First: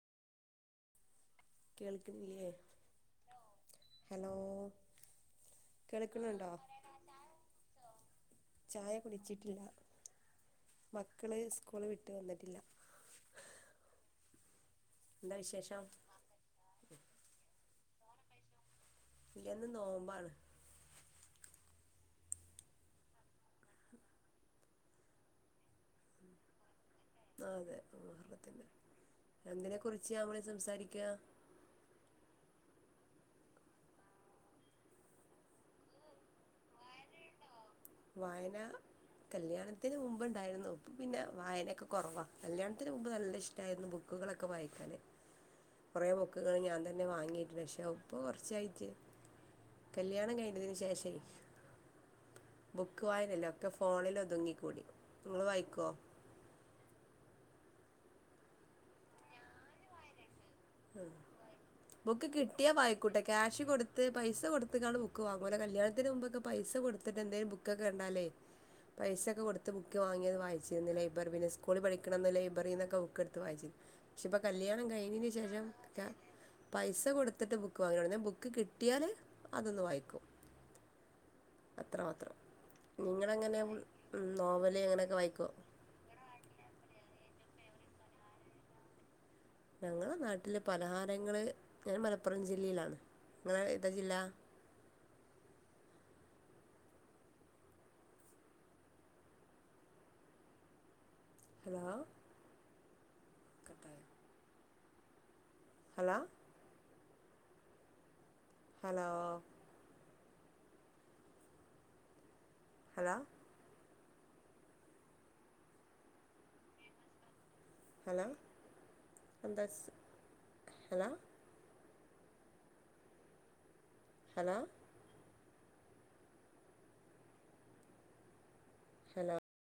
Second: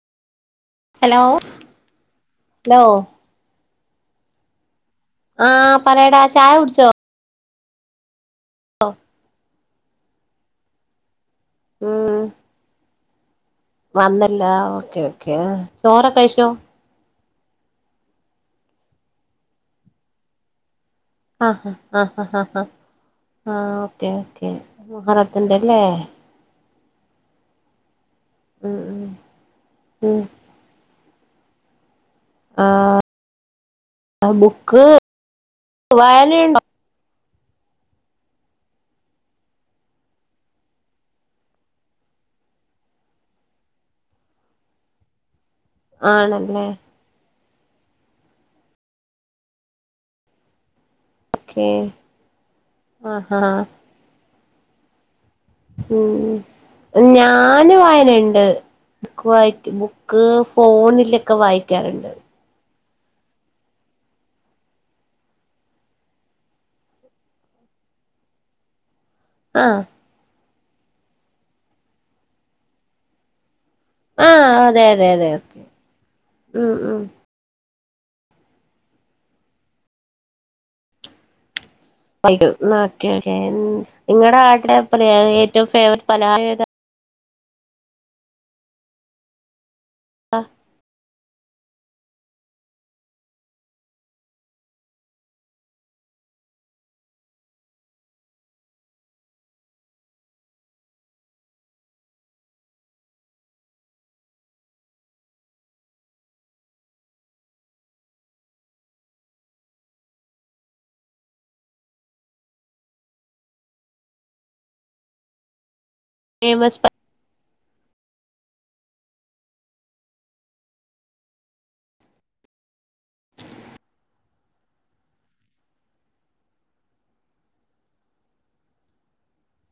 hello കേൾക്കുന്നില്ലേ hello hello ആ പറേടാ കേൾക്കുന്നുണ്ടോ ചായ കുടിച്ചോ ചായ കുടിച്ചിട്ടില്ല മക്ക മക്കള് സ്കൂള് വിട്ട് ഉം വന്നിട്ടില്ല അന്നല്ലാർ ഓക്കെ എന്താ ഓക്കെ വിശേഷം ചോറൊക്കെ കഴിച്ചോ ഇല്ല ന്ന് നോമ്പാണ് ആഹഹാ ആ ആ ആഹ ഓക്കേ ഓക്കേ മുഹറാത്തിന്റെല്ലേ ആ അതെ മുഹർത്തിന്റെ ഉം ഉം എന്തിനെക്കുറിച്ചാ ഉം നമ്മള് സംസാരിക്കുക ആ ബുക്ക് വായനയുണ്ടോ വായന കല്യാണത്തിന് മുമ്പ് ഇണ്ടായിരുന്നു പിന്നെ വായനയൊക്കെ കുറവാ കല്യാണത്തിന് മുമ്പ് നല്ല ഇഷ്ടായിരുന്നു ബുക്കുകളൊക്കെ വായിക്കാന് കുറേ ബുക്കുകൾ ആണല്ലേ ഞാൻ തന്നെ വാങ്ങിട്ട് പക്ഷേ ഇപ്പ കുറച്ചായിട്ട് കല്യാണം കഴിഞ്ഞതിന് ശേഷേ ഓക്കേ ബുക്ക് വായനല്ലേ ഒക്കെ ഫോണില ഒതുങ്ങി കൂടി ഉം ഞാൻ ഞാന് വായനയുണ്ട് ബുക്ക് വായിട്ട ബുക്ക് ഫോണിലൊക്കെ വായിക്കാറുണ്ട് കുട്ടെ ക്യാഷ് കൊടുത്ത് പൈസ കൊടുത്ത്കാണ്ട് ബുക്ക് വാങ്ങൂല കല്യാണത്തിന് മുമ്പൊക്കെ പൈസ കൊടുത്തിട്ട് ന്തേലും ബുക്കൊക്കെ ക ണ്ടാലേ പൈസൊക്കെ കൊടുത്ത് ആഹ് ബുക്ക് വാങ്ങിയത് വായി ന്ന് ലൈബർ പിന്നെ സ്കൂൾ പഠിക്കണന്ന് ലൈബറീന്നൊക്കെ ബുക്കെട്ത്ത് വായ്ചീനി ഷേ പോ ആഹ് അതെ കല്യാണം അതെ കഴിഞ്ഞീനി അതെ [unintelligible] ഓക്കെ ലും ക ഉം ഉം പൈസ കൊടുത്തിട്ട് ബു പോലൊട്ന്നെ ബുക്ക് കിട്ട്യാല് അതൊന്ന് വായിക്കും അത്രമാത്രം ഓക്കേകേ നിങ്ങളെങ്ങനെ നിങ്ങടെ നോവല് നാട്ടിലെ അങ്ങനെയൊക്കെ വായിക്കുവോ ഏറ്റവും ഫേവറേറ്റ് പലഹാരം ഏതാ ഞങ്ങളെ നാട്ടില് പലഹാരങ്ങള് ഞാൻ മലപ്പുറം ജില്ലീലാണ് നിങ്ങള് ഏ താ ജില്ല ഹലോ ഹലോ ഹലോ ഹലോ നയ്മസ് പ ഹലോ ന്താ സ് ഹലോ ഹലോ ഹലോ